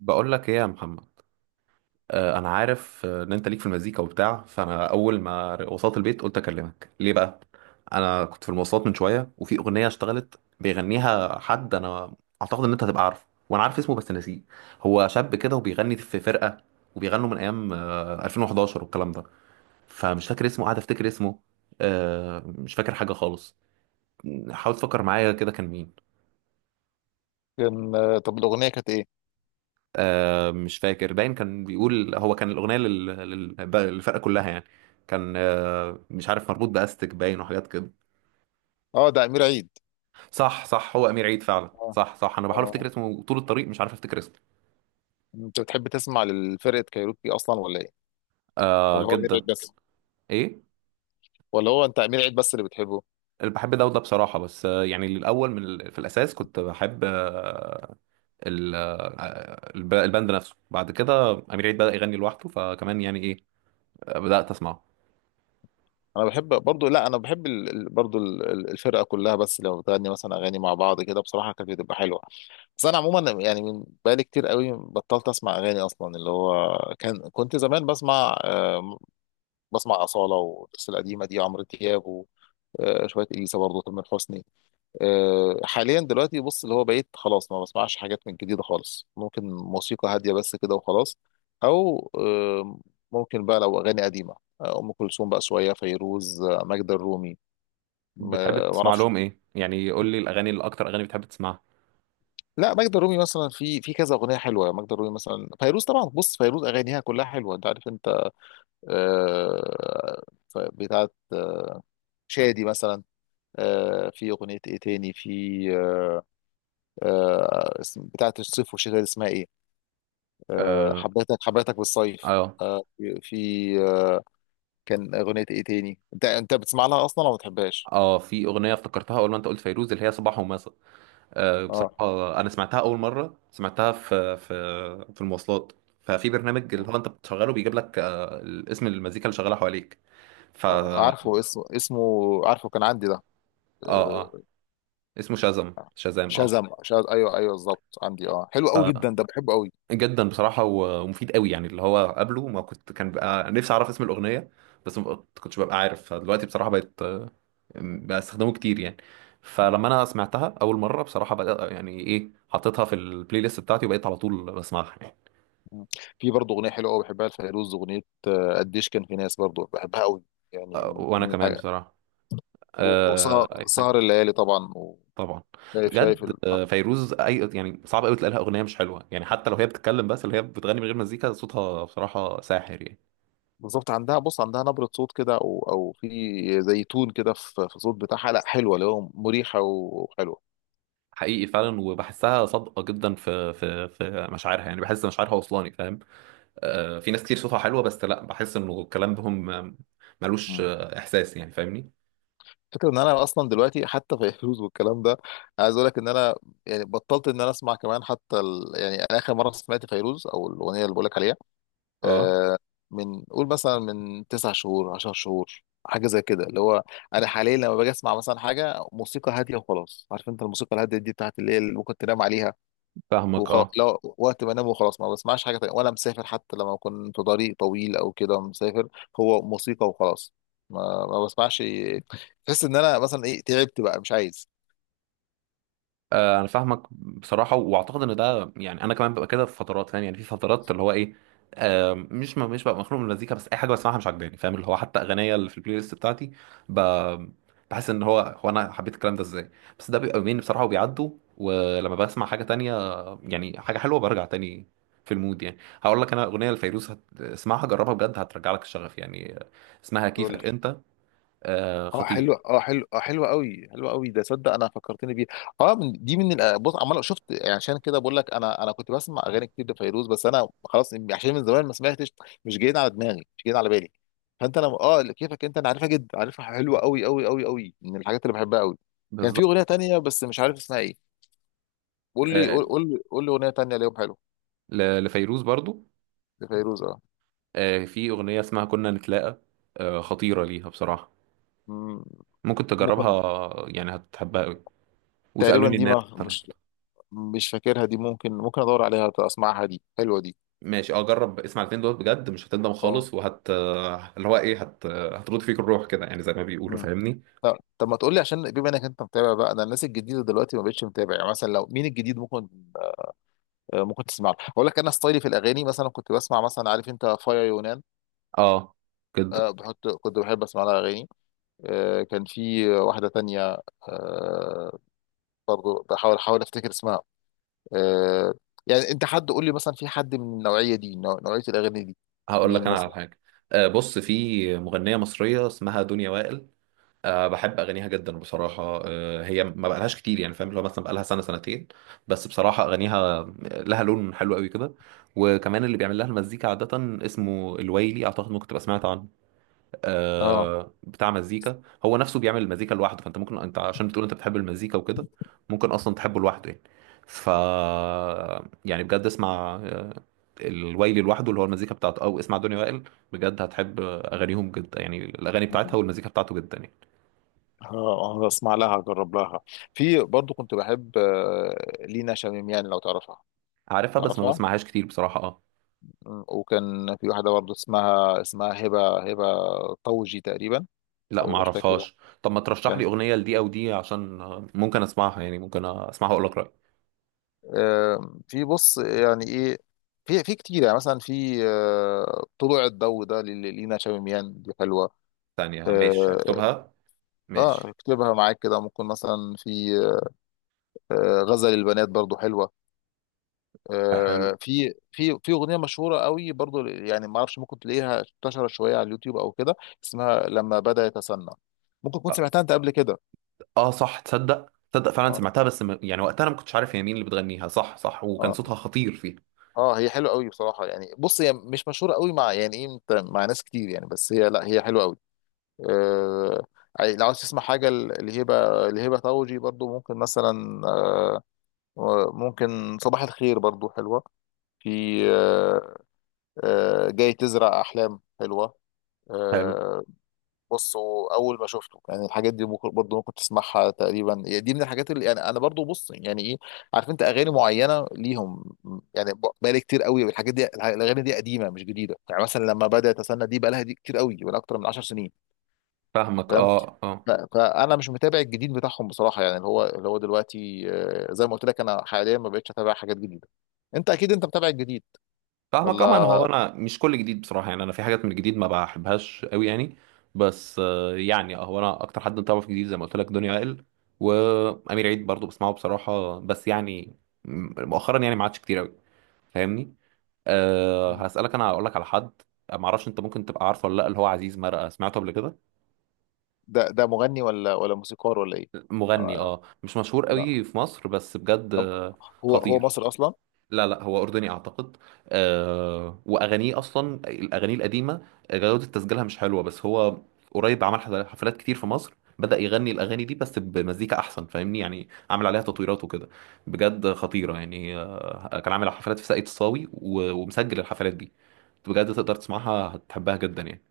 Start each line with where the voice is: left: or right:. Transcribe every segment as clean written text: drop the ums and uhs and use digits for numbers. right: بقول لك ايه يا محمد. انا عارف ان انت ليك في المزيكا وبتاع، فانا اول ما وصلت البيت قلت اكلمك ليه بقى. انا كنت في المواصلات من شويه وفي اغنيه اشتغلت بيغنيها حد، انا اعتقد ان انت هتبقى عارفه وانا عارف اسمه بس نسيه. هو شاب كده وبيغني في فرقه، وبيغنوا من ايام 2011 والكلام ده. فمش فاكر اسمه، قاعد افتكر اسمه. آه، مش فاكر حاجه خالص. حاول تفكر معايا كده كان مين.
left: كان طب الاغنيه كانت ايه؟
right: مش فاكر، باين كان بيقول، هو كان الأغنية للفرقة كلها يعني. كان مش عارف، مربوط بأستك باين وحاجات كده.
left: اه، ده امير عيد.
right: صح صح، هو أمير عيد فعلا.
left: اه.
right: صح صح، أنا بحاول أفتكر
left: اه.
right: اسمه طول الطريق، مش عارف أفتكر اسمه.
left: انت بتحب تسمع للفرقه كايروكي اصلا ولا ايه؟
right: آه،
left: ولا هو امير عيد
right: جدا.
left: بس؟
right: إيه؟
left: ولا انت امير عيد بس اللي بتحبه؟
right: اللي بحب ده وده بصراحة، بس يعني الأول، في الأساس كنت بحب الباند نفسه، بعد كده أمير عيد بدأ يغني لوحده، فكمان يعني إيه، بدأت أسمعه.
left: انا بحب برضو، لا انا بحب برضو الفرقه كلها، بس لو بتغني مثلا اغاني مع بعض كده بصراحه كانت بتبقى حلوه. بس انا عموما يعني من بقالي كتير قوي بطلت اسمع اغاني اصلا اللي هو كنت زمان بسمع بسمع اصاله والناس القديمه دي عمرو دياب و... شويه اليسا برضه تامر حسني. حاليا دلوقتي بص اللي هو بقيت خلاص ما بسمعش حاجات من جديدة خالص، ممكن موسيقى هادية بس كده وخلاص، أو ممكن بقى لو أغاني قديمة أم كلثوم، بقى شوية فيروز، ماجدة الرومي. ما
right: بتحب
left: ما
right: تسمع
left: أعرفش.
right: لهم إيه يعني؟ قول لي الأغاني الأكتر، أغاني بتحب تسمعها.
left: لا، ماجدة الرومي مثلا في كذا أغنية حلوة. ماجدة الرومي مثلا، فيروز طبعا، بص فيروز أغانيها كلها حلوة أنت عارف أنت. آه، بتاعت شادي مثلا. في أغنية إيه تاني؟ في آه، بتاعت الصيف والشتاء دي اسمها إيه؟
right: آه،
left: حبيتك حبيتك بالصيف.
right: اه،
left: آه، في في، آه، كان اغنيه ايه تاني؟ انت بتسمع لها اصلا ولا ما بتحبهاش؟
right: اه. في اغنيه افتكرتها اول ما انت قلت فيروز، اللي هي صباح ومساء. آه،
left: اه.
right: بصراحه انا سمعتها، اول مره سمعتها في في المواصلات. ففي برنامج اللي هو انت بتشغله بيجيب لك اسم المزيكا اللي شغاله حواليك. ف
left: عارفه اسمه، عارفه كان عندي ده.
right: اه،
left: آه،
right: اسمه شازم، شازام. اه،
left: شازم ايوه، ايوه بالظبط، عندي اه، حلو قوي جدا ده، بحبه قوي.
right: جدا بصراحة، و- ومفيد قوي يعني. اللي هو قبله ما كنت، كان بقى نفسي أعرف اسم الأغنية بس ما كنتش ببقى عارف، فدلوقتي بصراحة بقت بقى استخدمه كتير يعني.
left: مم.
right: فلما أنا سمعتها أول مرة بصراحة بقى، يعني إيه، حطيتها في البلاي ليست بتاعتي وبقيت على طول بسمعها يعني.
left: مم. في برضه اغنيه حلوه قوي بحبها لفيروز، اغنيه قديش، كان في ناس برضه بحبها قوي يعني.
right: آه، وأنا
left: من
right: كمان
left: الحاجة،
right: بصراحة.
left: وسهر
right: آه، أي حاجة.
left: سهر الليالي طبعا.
right: طبعا.
left: وشايف شايف
right: بجد
left: ال-
right: فيروز، أي يعني، صعب قوي تلاقي لها أغنية مش حلوة يعني. حتى لو هي بتتكلم بس، اللي هي بتغني من غير مزيكا، صوتها بصراحة ساحر يعني.
left: بالظبط، عندها بص، عندها نبرة صوت كده، او في زي تون كده في الصوت بتاعها، لا حلوة اللي هو مريحة وحلوة.
right: حقيقي فعلا، وبحسها صادقه جدا في في مشاعرها يعني، بحس مشاعرها وصلاني، فاهم؟ آه، في ناس كتير صوتها حلوه بس لا، بحس انه الكلام بهم ملوش
left: مم.
right: احساس يعني، فاهمني؟
left: فكرة ان انا اصلا دلوقتي حتى فيروز والكلام ده، عايز اقول لك ان انا يعني بطلت ان انا اسمع، كمان حتى يعني انا اخر مرة سمعت فيروز او الاغنية اللي بقول لك عليها
right: اه.
left: آه من قول مثلا من 9 شهور، 10 شهور، حاجة زي كده، اللي هو انا حاليا لما باجي اسمع مثلا حاجة موسيقى هادية وخلاص. عارف انت الموسيقى الهادية دي بتاعت اللي هي اللي ممكن تنام عليها،
right: فاهمك،
left: وخلاص
right: اه.
left: لو وقت ما انام وخلاص ما بسمعش حاجه تانية. وانا مسافر حتى لما اكون في طريق طويل او كده مسافر، هو موسيقى وخلاص، ما بسمعش. تحس ان انا مثلا ايه؟ تعبت بقى، مش عايز.
right: آه، انا فاهمك بصراحه، واعتقد ان ده، يعني انا كمان ببقى كده في فترات، فاهم يعني، في فترات اللي هو ايه، مش، ما مش ببقى مخنوق من المزيكا بس اي حاجه بسمعها مش عاجباني، فاهم؟ اللي هو حتى اغنيه اللي في البلاي ليست بتاعتي، ب- بحس ان هو، هو انا حبيت الكلام ده ازاي. بس ده بيبقى يومين بصراحه وبيعدوا، ولما بسمع حاجه تانية، يعني حاجه حلوه، برجع تاني في المود يعني. هقول لك انا اغنيه لفيروز اسمعها، جربها بجد، هترجع لك الشغف يعني. آه، اسمها
left: قول
right: كيفك
left: لي.
right: انت. آه،
left: اه
right: خطير.
left: حلو، اه حلو، اه حلو قوي، حلو قوي ده، صدق انا فكرتني بيه. اه من دي، بص عمال شفت؟ يعني عشان كده بقول لك انا كنت بسمع اغاني كتير لفيروز، بس انا خلاص عشان من زمان ما سمعتش، مش جايين على دماغي، مش جايين على بالي. فانت انا اه، كيفك انت انا عارفها جدا، عارفها حلوه قوي قوي قوي قوي، من الحاجات اللي بحبها قوي. كان في
right: بالظبط.
left: اغنيه تانية بس مش عارف اسمها ايه.
right: آه،
left: قول لي اغنيه تانية ليهم حلو.
right: لفيروز برضو.
left: لفيروز اه.
right: آه، في أغنية اسمها كنا نتلاقى. آه، خطيرة ليها بصراحة.
left: مم،
right: ممكن
left: ممكن.
right: تجربها يعني، هتحبها قوي.
left: تقريبا
right: وسألوني
left: دي
right: الناس
left: ما
right: مثلا.
left: مش، مش فاكرها دي، ممكن، ادور عليها اسمعها، دي حلوه دي.
right: ماشي، اه جرب اسمع الاتنين دول بجد، مش هتندم
left: اه.
right: خالص، وهت اللي هو ايه، هت هترد فيك الروح كده يعني، زي ما بيقولوا، فاهمني؟
left: طب ما تقول لي، عشان بما انك انت متابع بقى، انا الناس الجديده دلوقتي ما بقتش متابع، يعني مثلا لو مين الجديد ممكن؟ ممكن تسمع له، اقول لك انا ستايلي في الاغاني، مثلا كنت بسمع مثلا عارف انت فايا يونان.
right: اه، جدا.
left: بحط، كنت بحب اسمع لها اغاني. كان في واحده تانية، آه، برضو احاول افتكر اسمها. آه، يعني انت حد، قول لي مثلا، في حد من النوعيه دي، نوعيه الاغاني دي؟
right: هقول لك
left: مين
right: انا على
left: مثلا؟
right: حاجة. آه، بص، في مغنية مصرية اسمها دنيا وائل. أه بحب اغانيها جدا بصراحه. أه هي ما بقالهاش كتير يعني، فاهم؟ اللي هو مثلا بقالها سنه، سنتين. بس بصراحه اغانيها لها لون حلو قوي كده. وكمان اللي بيعمل لها المزيكا عاده اسمه الويلي، اعتقد ممكن تبقى سمعت عنه.
left: اه.
right: أه، بتاع مزيكا، هو نفسه بيعمل المزيكا لوحده. فانت ممكن انت، عشان بتقول انت بتحب المزيكا وكده، ممكن اصلا تحبه لوحده يعني. ف، يعني بجد اسمع الويلي لوحده، اللي هو المزيكا بتاعته، او اسمع دنيا وائل. بجد هتحب اغانيهم جدا يعني، الاغاني بتاعتها والمزيكا بتاعته جدا يعني.
left: اه. اسمع لها، اجرب لها. في برضو كنت بحب لينا شميم، يعني لو تعرفها.
right: عارفها بس ما
left: تعرفها؟
right: بسمعهاش كتير بصراحة، اه.
left: مم. وكان في واحدة برضه اسمها هبة طوجي تقريبا،
right: لا ما
left: أو مش فاكر.
right: اعرفهاش. طب ما ترشح لي
left: كان
right: اغنية لدي او دي، عشان ممكن اسمعها يعني، ممكن اسمعها واقول لك رأيي.
left: في، بص يعني إيه؟ في كتير يعني، مثلا في طلوع الضوء ده لينا شاميميان دي حلوة.
right: ثانية، ماشي
left: اه.
right: اكتبها. ماشي.
left: اكتبها معاك كده، ممكن مثلا في غزل البنات برضو حلوة.
right: آه، حلو،
left: في أغنية مشهورة قوي برضو، يعني ما اعرفش، ممكن تلاقيها انتشرت شوية على اليوتيوب او كده، اسمها لما بدأ يتسنى. ممكن تكون
right: اه.
left: سمعتها انت قبل كده؟
right: آه، صح. تصدق، تصدق فعلا
left: آه.
right: سمعتها، بس م... يعني وقتها انا ما كنتش عارف هي مين اللي بتغنيها. صح صح، وكان
left: اه.
right: صوتها خطير فيها.
left: اه هي حلوه قوي بصراحه، يعني بص هي مش مشهوره قوي مع يعني ايه انت، مع ناس كتير يعني، بس هي لا، هي حلوه قوي. آه، يعني لو عاوز تسمع حاجه لهبه، لهبه طوجي برضو، ممكن مثلا آه، ممكن صباح الخير برضو حلوه. في آه، آه جاي تزرع احلام حلوه.
right: حلو.
left: آه، بص، هو اول ما شفته، يعني الحاجات دي ممكن برضه، ممكن تسمعها تقريبا، يعني دي من الحاجات اللي يعني انا برضه، بص يعني ايه، عارف انت اغاني معينه ليهم. يعني بقالي كتير قوي بالحاجات دي، الاغاني دي قديمه مش جديده، يعني مثلا لما بدات استنى دي، بقالها دي كتير قوي، بقالها اكتر من 10 سنين.
right: فاهمك،
left: فاهم؟
right: اه اه.
left: فانا مش متابع الجديد بتاعهم بصراحه، يعني اللي هو دلوقتي زي ما قلت لك انا حاليا ما بقتش اتابع حاجات جديده. انت اكيد انت متابع الجديد،
right: فاهمك طبعا.
left: ولا؟
right: هو انا مش كل جديد بصراحه يعني، انا في حاجات من الجديد ما بحبهاش قوي يعني. بس يعني هو انا اكتر حد متابعه في الجديد، زي ما قلت لك، دنيا عقل. وامير عيد برضو بسمعه بصراحه، بس يعني مؤخرا يعني ما عادش كتير قوي، فاهمني؟ أه، هسالك، انا هقول لك على حد ما اعرفش انت ممكن تبقى عارفه ولا لا، اللي هو عزيز مرقه، سمعته قبل كده؟
left: ده مغني ولا موسيقار ولا ايه؟
right: مغني،
left: آه،
right: اه، مش مشهور
left: لا،
right: قوي في مصر بس بجد،
left: ده،
right: آه،
left: هو
right: خطير.
left: مصري اصلا؟
right: لا لا، هو أردني أعتقد. آه، وأغانيه أصلا، الأغاني القديمة جودة تسجيلها مش حلوة، بس هو قريب عمل حفلات كتير في مصر، بدأ يغني الأغاني دي بس بمزيكا أحسن، فاهمني؟ يعني عامل عليها تطويرات وكده، بجد خطيرة يعني. آه، كان عامل حفلات في ساقية الصاوي، و- ومسجل الحفلات دي، بجد تقدر تسمعها هتحبها جدا يعني.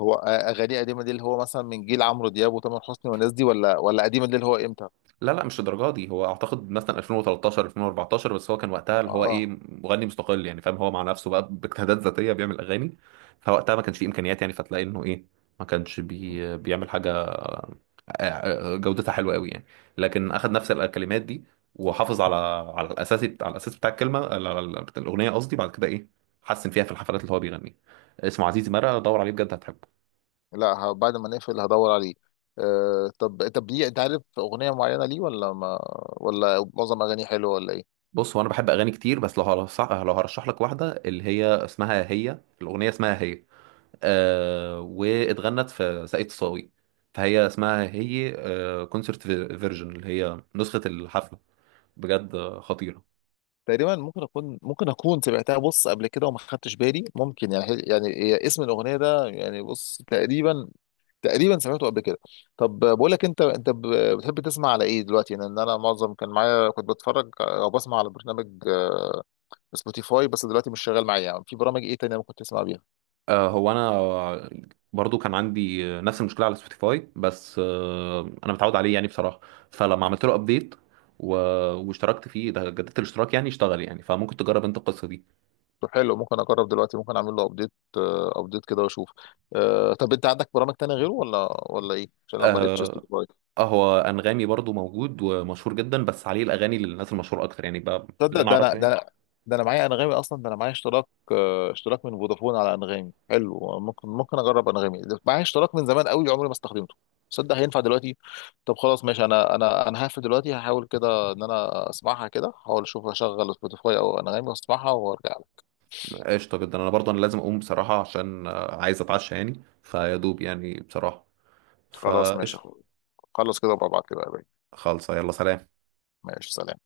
left: هو اغانيه قديمه دي اللي هو مثلا من جيل عمرو دياب وتامر حسني والناس دي، ولا قديمه دي اللي هو امتى؟
right: لا لا، مش الدرجه دي، هو اعتقد مثلا 2013، 2014، بس هو كان وقتها
left: اه.
right: اللي هو ايه،
left: آه.
right: مغني مستقل يعني، فاهم؟ هو مع نفسه بقى باجتهادات ذاتيه بيعمل اغاني. فوقتها ما كانش فيه امكانيات يعني، فتلاقي انه ايه، ما كانش بيعمل حاجه آه، جودتها حلوه قوي يعني. لكن اخد نفس الكلمات دي، وحافظ على على الاساس بتاع الكلمه، على بتاع الاغنيه قصدي، بعد كده ايه حسن فيها في الحفلات اللي هو بيغنيها. اسمه عزيزي مرقه، دور عليه بجد هتحبه.
left: لا، بعد ما نقفل هدور عليه. آه، طب ليه؟ انت عارف اغنيه معينه ليه، ولا ما، ولا معظم اغانيه حلوه ولا ايه؟
right: بص هو انا بحب اغاني كتير، بس لو هرشح، لو هرشح لك واحده، اللي هي اسمها، هي الاغنيه اسمها هي، آه، واتغنت في ساقية الصاوي، فهي اسمها هي كونسرت فيرجن، اللي هي نسخه الحفله، بجد خطيره.
left: تقريبا، ممكن اكون سمعتها، بص قبل كده وما خدتش بالي، ممكن يعني، هي اسم الاغنيه ده يعني، بص تقريبا، تقريبا سمعته قبل كده. طب بقول لك، بتحب تسمع على ايه دلوقتي؟ لان انا معظم كان معايا كنت بتفرج او بسمع على برنامج سبوتيفاي، بس دلوقتي مش شغال معايا. يعني في برامج ايه تانية ممكن تسمع بيها؟
right: آه، هو انا برضو كان عندي نفس المشكله على سبوتيفاي بس، آه، انا متعود عليه يعني بصراحه. فلما عملت له ابديت و... واشتركت فيه، ده جددت الاشتراك يعني، اشتغل يعني. فممكن تجرب انت القصه دي.
left: طب حلو، ممكن اجرب دلوقتي، ممكن اعمل له ابديت، ابديت كده واشوف. طب انت عندك برامج تانية غيره، ولا ايه؟ عشان لما لقيتش
right: آه،
left: سبوتيفاي.
right: اه، هو انغامي برضو موجود ومشهور جدا، بس عليه الاغاني للناس المشهوره اكتر يعني بقى، اللي
left: تصدق،
right: انا اعرفه
left: ده
right: يعني.
left: انا، ده انا معايا انغامي اصلا، ده انا معايا اشتراك اشتراك من فودافون على انغامي. حلو، ممكن اجرب انغامي، ده معايا اشتراك من زمان قوي عمري ما استخدمته. تصدق هينفع دلوقتي؟ طب خلاص ماشي، انا هقفل دلوقتي، هحاول كده ان انا اسمعها كده، هحاول اشوف اشغل سبوتيفاي او انغامي واسمعها وارجع لك.
right: قشطه جدا، انا برضو انا لازم اقوم بصراحه، عشان عايز اتعشى يعني، فيا دوب يعني بصراحه،
left: خلاص ماشي يا
right: فقشطه
left: أخويا. خلص كده وببعت كده يا باشا.
right: خالصه. يلا، سلام.
left: ماشي، سلام.